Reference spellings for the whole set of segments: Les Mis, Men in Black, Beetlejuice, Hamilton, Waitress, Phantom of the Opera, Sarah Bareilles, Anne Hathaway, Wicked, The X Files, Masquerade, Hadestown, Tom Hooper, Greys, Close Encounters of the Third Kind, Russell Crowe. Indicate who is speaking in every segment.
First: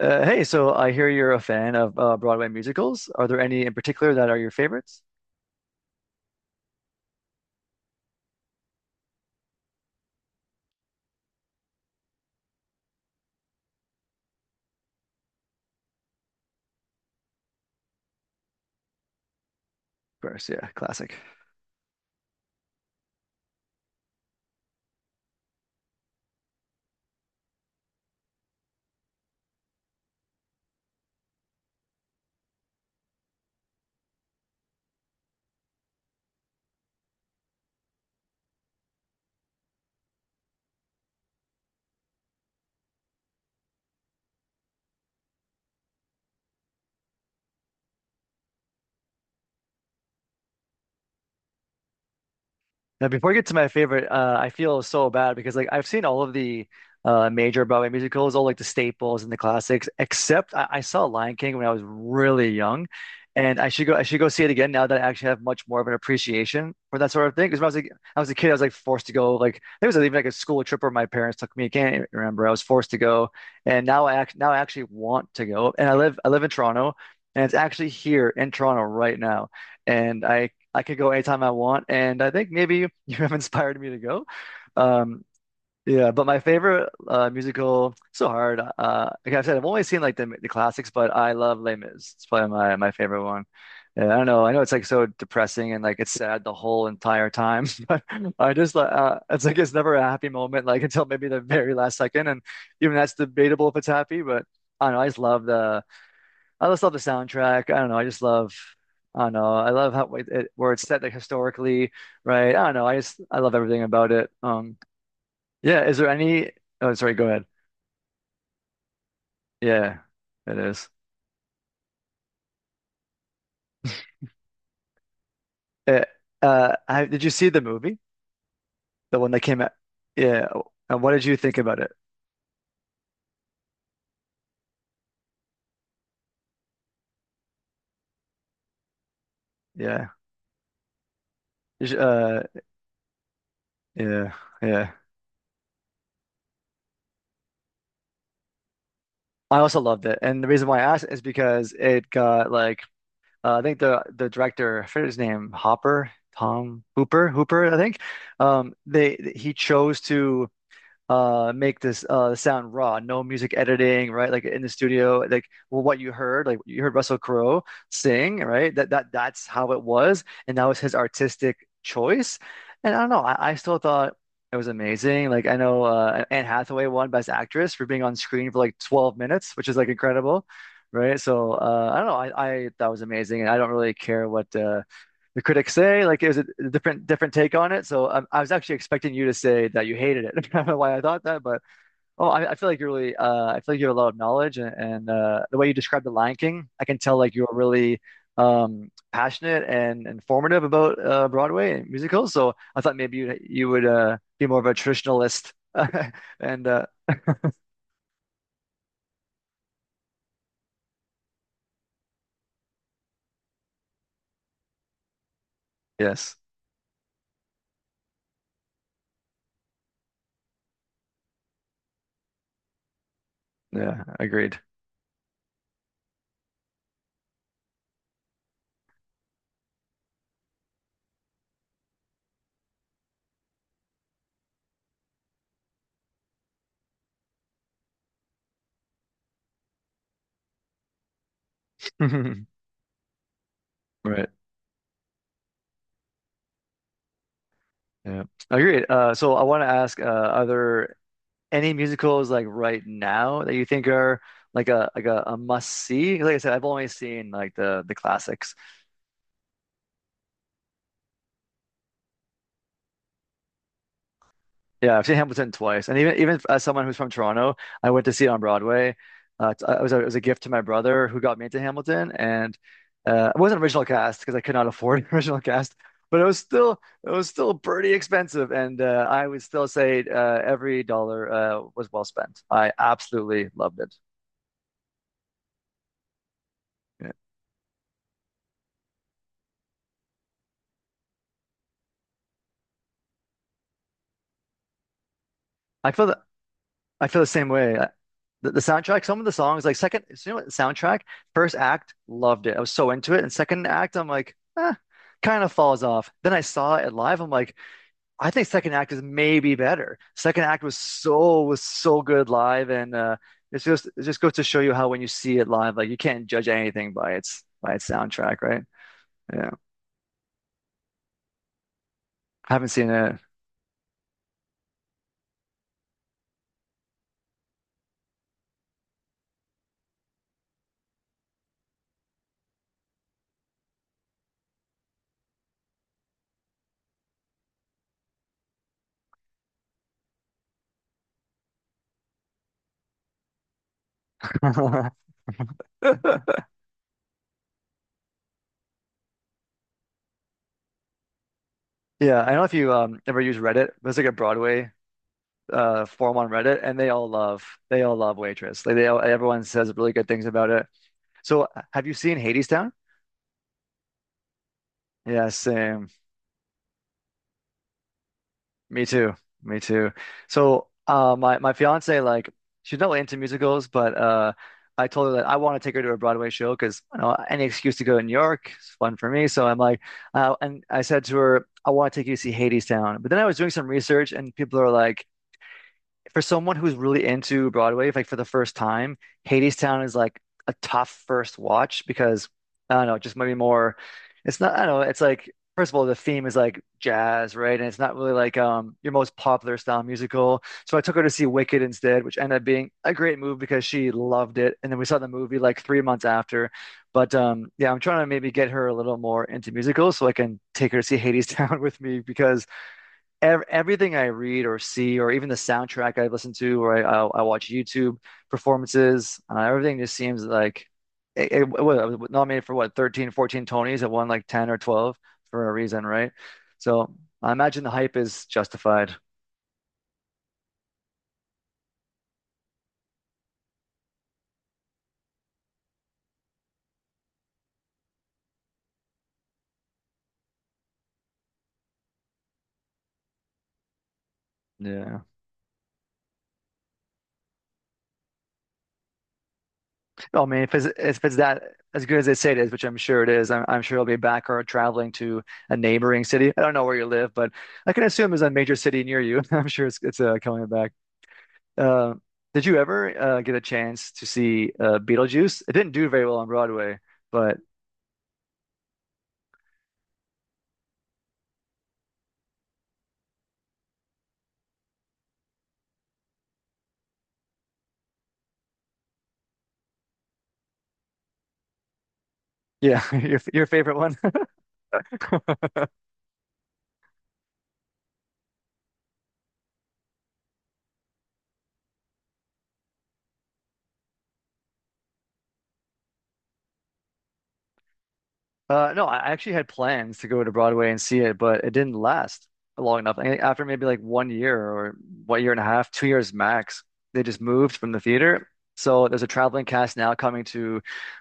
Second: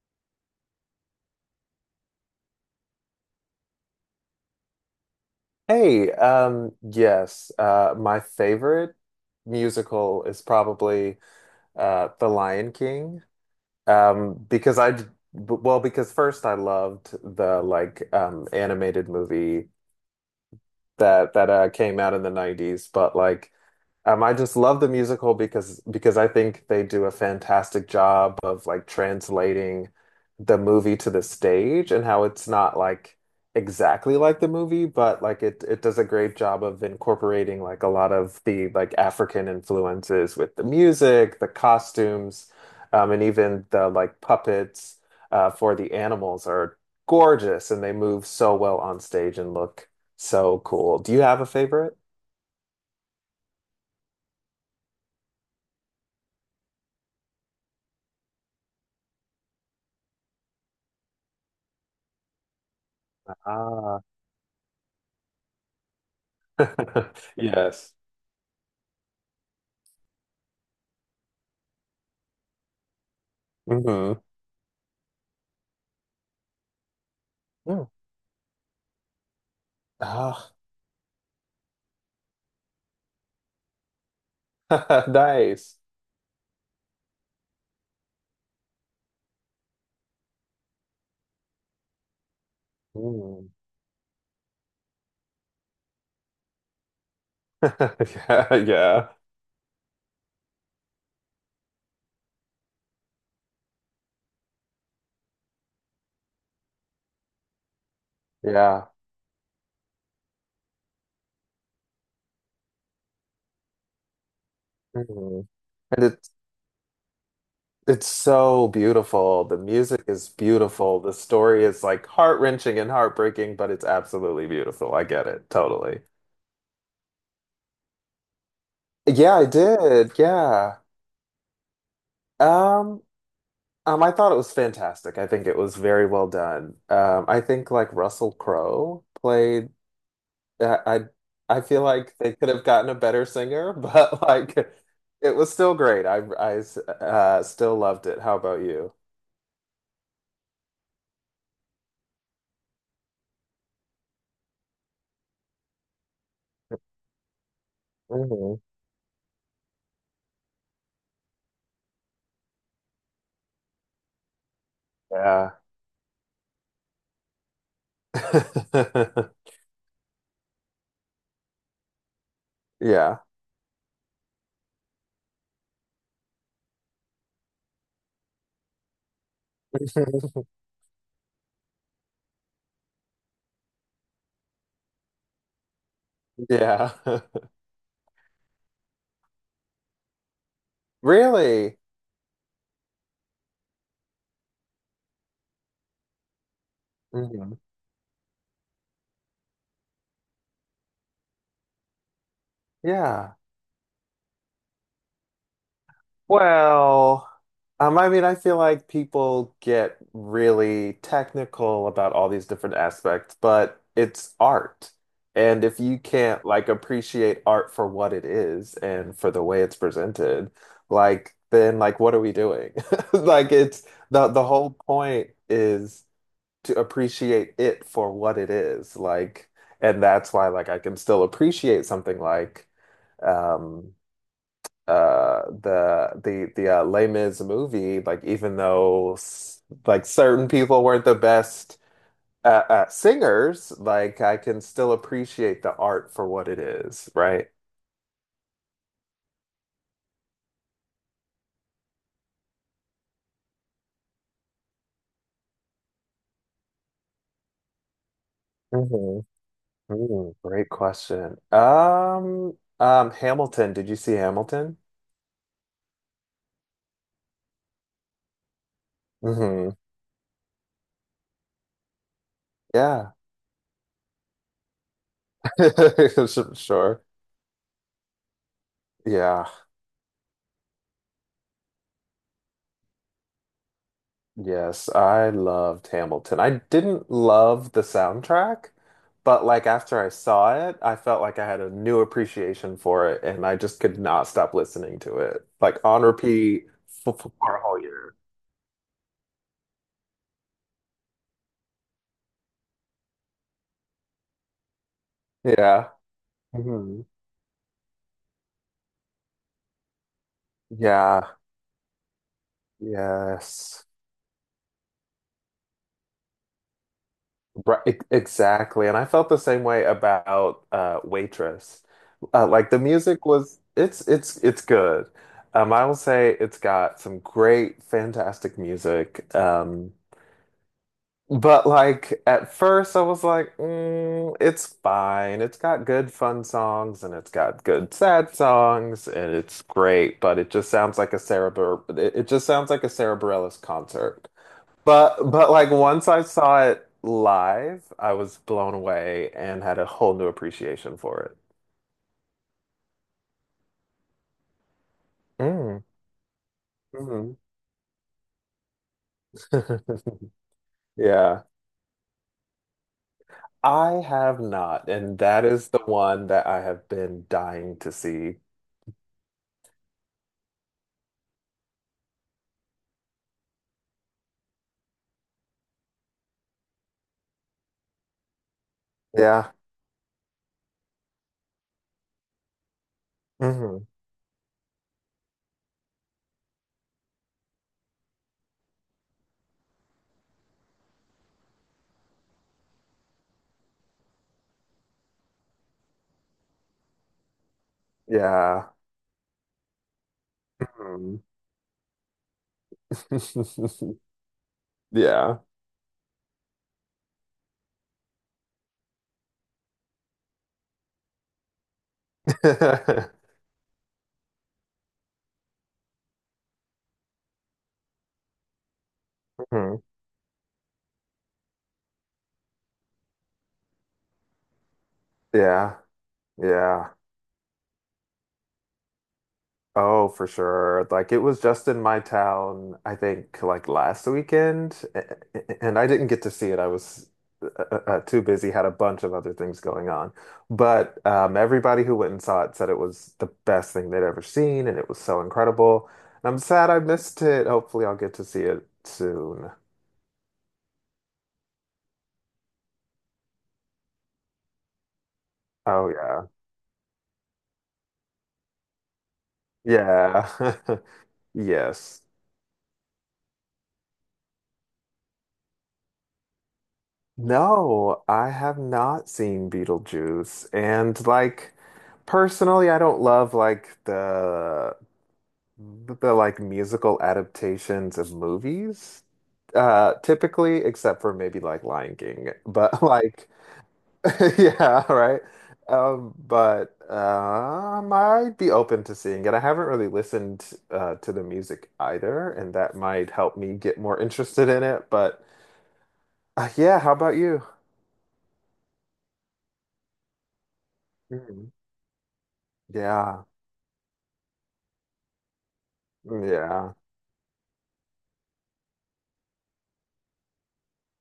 Speaker 1: Hey, so I hear you're a fan of Broadway musicals. Are there any in particular that are your favorites?
Speaker 2: Hey, yes, my favorite musical is probably The Lion King, um, because I, b- because first I loved the like animated movie
Speaker 1: Of course, yeah, classic.
Speaker 2: that came out in the '90s, but I just love the musical because I think they do a fantastic job of like translating the movie to the stage and how it's not like exactly like the movie, but like it does a great job of incorporating like a lot of the like African influences with the music, the costumes, and even the like puppets for the animals are gorgeous and they move so well on stage and look so cool. Do you have a favorite?
Speaker 1: Now, before I get to my favorite, I feel so bad because like I've seen all of the major Broadway musicals, all like the staples and the classics, except I saw Lion King when I was really young, and I should go.
Speaker 2: Ah.
Speaker 1: I should go see it again now that I actually have much more of an appreciation for that sort of thing. Because when I was like,
Speaker 2: Yes.
Speaker 1: I was a kid, I was like forced to go. Like there was even like a school trip where my parents took me. I can't remember. I was forced to go, and now I
Speaker 2: Hmm.
Speaker 1: act now I actually want to go. And I live in Toronto, and it's
Speaker 2: Yeah.
Speaker 1: actually here in Toronto right now. And I
Speaker 2: Ah,
Speaker 1: I could go anytime I want, and I think maybe you have inspired me to go. Um,
Speaker 2: nice.
Speaker 1: yeah, but my favorite musical, so hard. Like I said, I've only seen like the classics, but I love Les Mis. It's probably my favorite one.
Speaker 2: Mm.
Speaker 1: Yeah, I don't know. I know it's like so depressing and like it's sad the whole entire time, but I
Speaker 2: Yeah,
Speaker 1: just like
Speaker 2: yeah,
Speaker 1: it's like it's never a happy moment, like until maybe the very last second, and even that's debatable if it's happy. But I don't know. I just love the soundtrack. I don't know.
Speaker 2: yeah.
Speaker 1: I don't know. I love how where it's set like historically, right? I don't know. I love everything about it.
Speaker 2: Mhm.
Speaker 1: Yeah. Is
Speaker 2: And
Speaker 1: there
Speaker 2: it's
Speaker 1: any? Oh, sorry. Go ahead.
Speaker 2: it's so beautiful. The
Speaker 1: Yeah,
Speaker 2: music is
Speaker 1: it is.
Speaker 2: beautiful. The story is like heart-wrenching and heartbreaking, but it's absolutely beautiful. I get it totally.
Speaker 1: Eh, did you see the movie? The one
Speaker 2: Yeah,
Speaker 1: that
Speaker 2: I
Speaker 1: came out?
Speaker 2: did.
Speaker 1: Yeah.
Speaker 2: Yeah.
Speaker 1: And what did you think about it?
Speaker 2: Um, I thought it was fantastic. I think it was very well done. I think like Russell Crowe played
Speaker 1: Yeah.
Speaker 2: I I I feel
Speaker 1: You should-
Speaker 2: like they
Speaker 1: Uh,
Speaker 2: could have gotten a better singer, but
Speaker 1: yeah,
Speaker 2: like
Speaker 1: yeah.
Speaker 2: it was still great. I still loved it. How about you?
Speaker 1: I also loved it, and the reason why I asked is because it got like. I think the director, I forget his name, Hopper, Tom Hooper, Hooper, I think.
Speaker 2: Hmm.
Speaker 1: They He chose to make this sound raw, no music editing, right? Like in the studio, like,
Speaker 2: Yeah.
Speaker 1: well, what you heard, like, you heard Russell Crowe sing, right? That's how it was, and that was his artistic choice. And I don't
Speaker 2: Yeah.
Speaker 1: know, I still thought it was amazing. Like, I know Anne Hathaway won Best Actress for being on screen for like 12 minutes, which is like incredible, right? So I don't know, I that was amazing, and I don't really care what the critics say. Like it was a
Speaker 2: Yeah.
Speaker 1: different take on it. So I was actually expecting you to say that you hated it. I don't know why I thought that, but
Speaker 2: Really?
Speaker 1: oh, I feel like you're really, I feel like you have a lot of knowledge, and the way you described The Lion King, I can tell like you're
Speaker 2: Mhm.
Speaker 1: really passionate and informative about Broadway and musicals. So I thought maybe
Speaker 2: Yeah.
Speaker 1: you would be more of a traditionalist. And
Speaker 2: Well, I mean, I feel like people get really technical about all these different aspects, but it's art. And if you
Speaker 1: Yes.
Speaker 2: can't like appreciate art for what it is and for the way it's presented, like then like what are we doing? Like it's
Speaker 1: Yeah,
Speaker 2: the the
Speaker 1: agreed.
Speaker 2: whole point is to appreciate it for what it is. Like and that's why like I can still appreciate something like um the Les Mis movie like even though like certain people weren't the best singers like
Speaker 1: Right.
Speaker 2: I can still appreciate the art for what it is, right?
Speaker 1: Yeah. Agreed. So I want to ask other any musicals like right now that you think are like a must see? Like I said, I've only seen like the classics.
Speaker 2: Mhm. Mm, great question. Hamilton, did you see Hamilton?
Speaker 1: Yeah, I've seen Hamilton twice, and even as someone who's from Toronto, I went to see it on Broadway.
Speaker 2: Hmm.
Speaker 1: It was a gift to my brother who got me into Hamilton, and
Speaker 2: Yeah.
Speaker 1: it wasn't original cast because I could not afford original cast, but it was
Speaker 2: Sure,
Speaker 1: still
Speaker 2: sure.
Speaker 1: it was still pretty expensive, and I would
Speaker 2: Yeah.
Speaker 1: still say every dollar was well spent. I absolutely loved it.
Speaker 2: Yes, I loved Hamilton. I didn't
Speaker 1: Yeah.
Speaker 2: love the soundtrack, but like after I saw it, I felt like I had a new appreciation for it and I just could not stop listening to it. Like
Speaker 1: I
Speaker 2: on
Speaker 1: feel
Speaker 2: repeat
Speaker 1: I feel the same
Speaker 2: for a
Speaker 1: way.
Speaker 2: whole year.
Speaker 1: The soundtrack, some of the songs, like second, so you know what, soundtrack, first act, loved it. I was so into it. And second act, I'm like, eh, kind of falls
Speaker 2: Yeah.
Speaker 1: off. Then I saw it
Speaker 2: Mhm.
Speaker 1: live. I'm like, I think second act is maybe better. Second act was
Speaker 2: Yeah.
Speaker 1: so was so good live, and it's
Speaker 2: Yes.
Speaker 1: just it just goes to show you how when you see it live, like you can't judge anything by
Speaker 2: Right,
Speaker 1: its soundtrack, right?
Speaker 2: exactly. And I felt the
Speaker 1: Yeah,
Speaker 2: same way about Waitress. Uh,
Speaker 1: haven't
Speaker 2: like the
Speaker 1: seen it.
Speaker 2: music was it's good. Um, I will say it's got some great fantastic music. Um, but like at first I was like, mm, it's fine. It's got good fun songs and it's got good sad songs and it's great, but it just sounds like a Sarah Bar it, just sounds like a Sarah Bareilles concert. But like once I saw it live, I was blown away and had a whole new appreciation for it.
Speaker 1: Yeah, I don't know if you ever use Reddit, but it's like a Broadway
Speaker 2: Mm.
Speaker 1: forum on Reddit, and
Speaker 2: Mhm.
Speaker 1: they all love Waitress. Like everyone says really good things about it.
Speaker 2: Yeah.
Speaker 1: So have you seen Hadestown?
Speaker 2: I have not, and
Speaker 1: Yeah,
Speaker 2: that is the
Speaker 1: same.
Speaker 2: one that I have been dying to see.
Speaker 1: Me too. Me too. So my fiance, like, she's not really into musicals, but I told her that I want to take her to a Broadway show because, you know, any excuse to go to New York is fun for me. So
Speaker 2: Yeah.
Speaker 1: I'm like, and I said to her, I want to take you to see Hadestown. But then I was doing some
Speaker 2: Hmm.
Speaker 1: research, and people are like, for someone who's really into Broadway, like for the first time, Hadestown is like a tough first watch because I don't know, just maybe more. It's not. I don't know. It's like, first of all, the theme is like jazz, right? And it's not really like
Speaker 2: Yeah.
Speaker 1: your most popular style musical. So I took her to
Speaker 2: Mhm.
Speaker 1: see Wicked instead, which ended up being a great move because she loved it. And then we saw the movie
Speaker 2: Yeah.
Speaker 1: like 3 months after. But yeah, I'm trying to maybe get her a little more into musicals so I can take her to see Hadestown with me because ev everything I read or see, or even the soundtrack I listen to, or I watch YouTube performances, everything
Speaker 2: Mhm.
Speaker 1: just seems like it was nominated for what, 13, 14 Tonys. It won like 10 or 12 for a
Speaker 2: Yeah.
Speaker 1: reason, right? So
Speaker 2: Yeah.
Speaker 1: I imagine the hype is justified.
Speaker 2: Oh, for sure. Like it was just in my town, I think, like last weekend, and I didn't get to see it. I was uh, too busy, had a bunch of other things going on. But everybody who went and saw it said it was the best thing they'd ever seen, and it was
Speaker 1: Yeah.
Speaker 2: so incredible. And I'm sad I missed it. Hopefully, I'll get to see it soon.
Speaker 1: Oh, I mean, if it's that as good as they say it is, which I'm sure it is, I'm sure it'll be back or traveling to a
Speaker 2: Oh
Speaker 1: neighboring
Speaker 2: yeah.
Speaker 1: city. I don't know where you live, but I can assume it's a major city near you. I'm sure it's
Speaker 2: Yeah.
Speaker 1: coming back. Uh,
Speaker 2: Yes.
Speaker 1: did you ever get a chance to see Beetlejuice? It didn't do very well on Broadway, but
Speaker 2: No, I have not seen Beetlejuice. And like personally, I don't love like the like musical adaptations of movies typically except for maybe like Lion King.
Speaker 1: yeah,
Speaker 2: But
Speaker 1: your
Speaker 2: like
Speaker 1: your favorite.
Speaker 2: yeah, right. Um, but I might be open to seeing it. I haven't really listened to the music either, and that might help me get more interested in it, but yeah, how about you?
Speaker 1: No, I actually had plans to go to Broadway and see it, but
Speaker 2: Mhm.
Speaker 1: it didn't last long enough. I think
Speaker 2: Yeah.
Speaker 1: after maybe like 1 year or what, year and a half, 2 years max,
Speaker 2: Yeah.
Speaker 1: they just moved from the theater. So there's a traveling cast now coming to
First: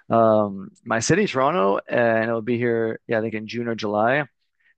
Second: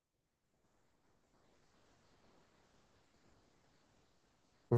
Speaker 1: my city, Toronto, and it'll be here, yeah, I think in June or July. And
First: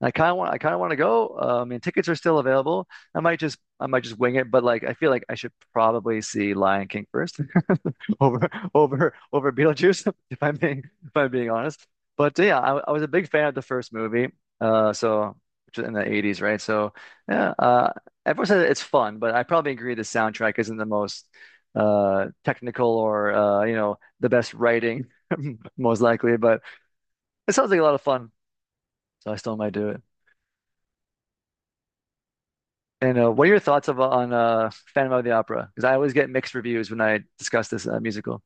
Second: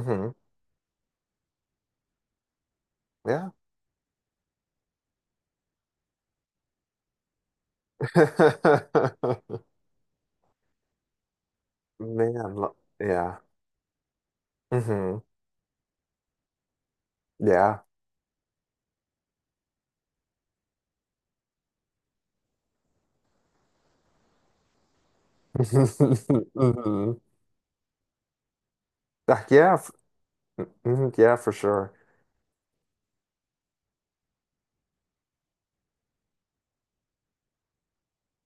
Speaker 1: I kind of want to go. I mean, tickets are still available.
Speaker 2: Yeah.
Speaker 1: I might just wing it, but like, I feel like I should probably see Lion King first over, over Beetlejuice, if I'm being honest. But
Speaker 2: Man,
Speaker 1: yeah, I, I was a big
Speaker 2: yeah.
Speaker 1: fan of the first movie,
Speaker 2: Hmm.
Speaker 1: so which was in the '80s, right? So yeah,
Speaker 2: Yeah.
Speaker 1: everyone says it's fun, but I probably agree the soundtrack isn't the most technical, or you know, the best writing, most likely. But
Speaker 2: Hmm.
Speaker 1: it sounds like a lot of fun, so I still might
Speaker 2: Yeah,
Speaker 1: do
Speaker 2: f
Speaker 1: it.
Speaker 2: mhm, yeah, for sure.
Speaker 1: And what are your thoughts on Phantom of the Opera? Because I always get mixed reviews when I discuss this musical.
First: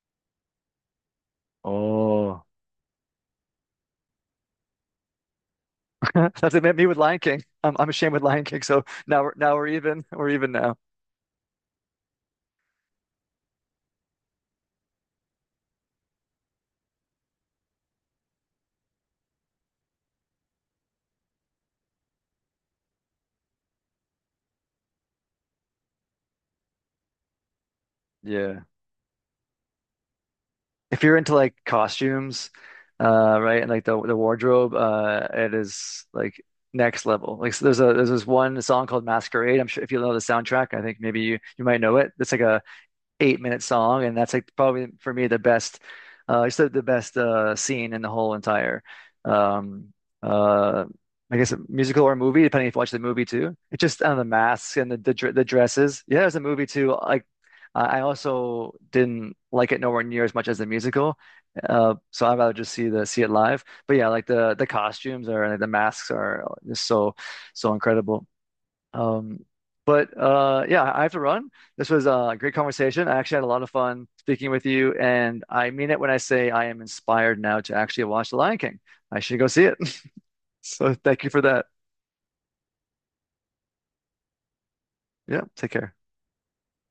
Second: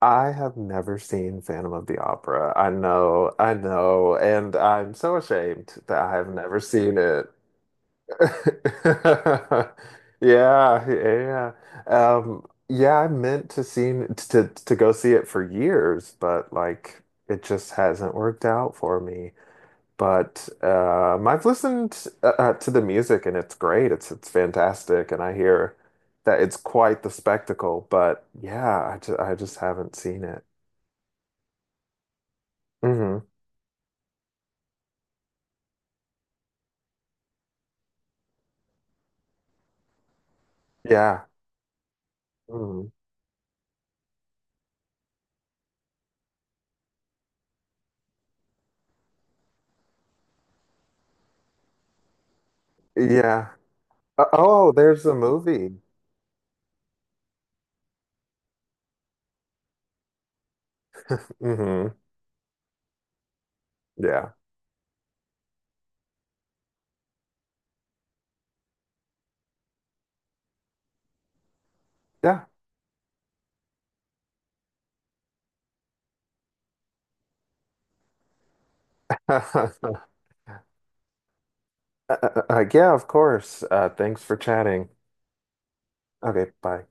Speaker 2: I have never seen Phantom of the
Speaker 1: Oh,
Speaker 2: Opera. I know, and I'm so ashamed that I have
Speaker 1: that's
Speaker 2: never
Speaker 1: it. Me with
Speaker 2: seen
Speaker 1: Lion
Speaker 2: it.
Speaker 1: King. I'm ashamed with Lion King. So now we're even. We're even now.
Speaker 2: Yeah, yeah. Yeah, I meant to go see it for years, but like it just hasn't worked out for me. But I've listened to the music and it's great. It's fantastic, and I hear that it's quite the spectacle. But yeah, I just haven't seen it.
Speaker 1: If you're into like costumes,
Speaker 2: Hmm.
Speaker 1: right, and like the wardrobe, it is like next level. Like, so there's this one song called Masquerade. I'm sure if you know the soundtrack, I think maybe
Speaker 2: Yeah.
Speaker 1: you might know it. It's like a
Speaker 2: Hmm.
Speaker 1: 8 minute song, and that's like probably for me the best, it's the best scene in the whole entire, um, uh, I guess, a musical or movie, depending if you watch the movie
Speaker 2: Yeah.
Speaker 1: too. It's just on the
Speaker 2: Oh,
Speaker 1: masks and
Speaker 2: there's a
Speaker 1: the
Speaker 2: movie.
Speaker 1: dresses. Yeah, there's a movie too. Like I also didn't like it nowhere near as much as the musical.
Speaker 2: Hmm.
Speaker 1: So I'd rather just see it live. But yeah, like
Speaker 2: Yeah.
Speaker 1: the costumes or the masks are just so incredible. Um, but Yeah, I have to run. This was a
Speaker 2: Yeah.
Speaker 1: great conversation. I actually had a lot of fun speaking with you, and I mean it when I say I am inspired now to actually watch The Lion King. I should go see it. So thank you for that.
Speaker 2: Yeah, of course. Thanks for chatting.
Speaker 1: Yeah, take care.
Speaker 2: Okay, bye.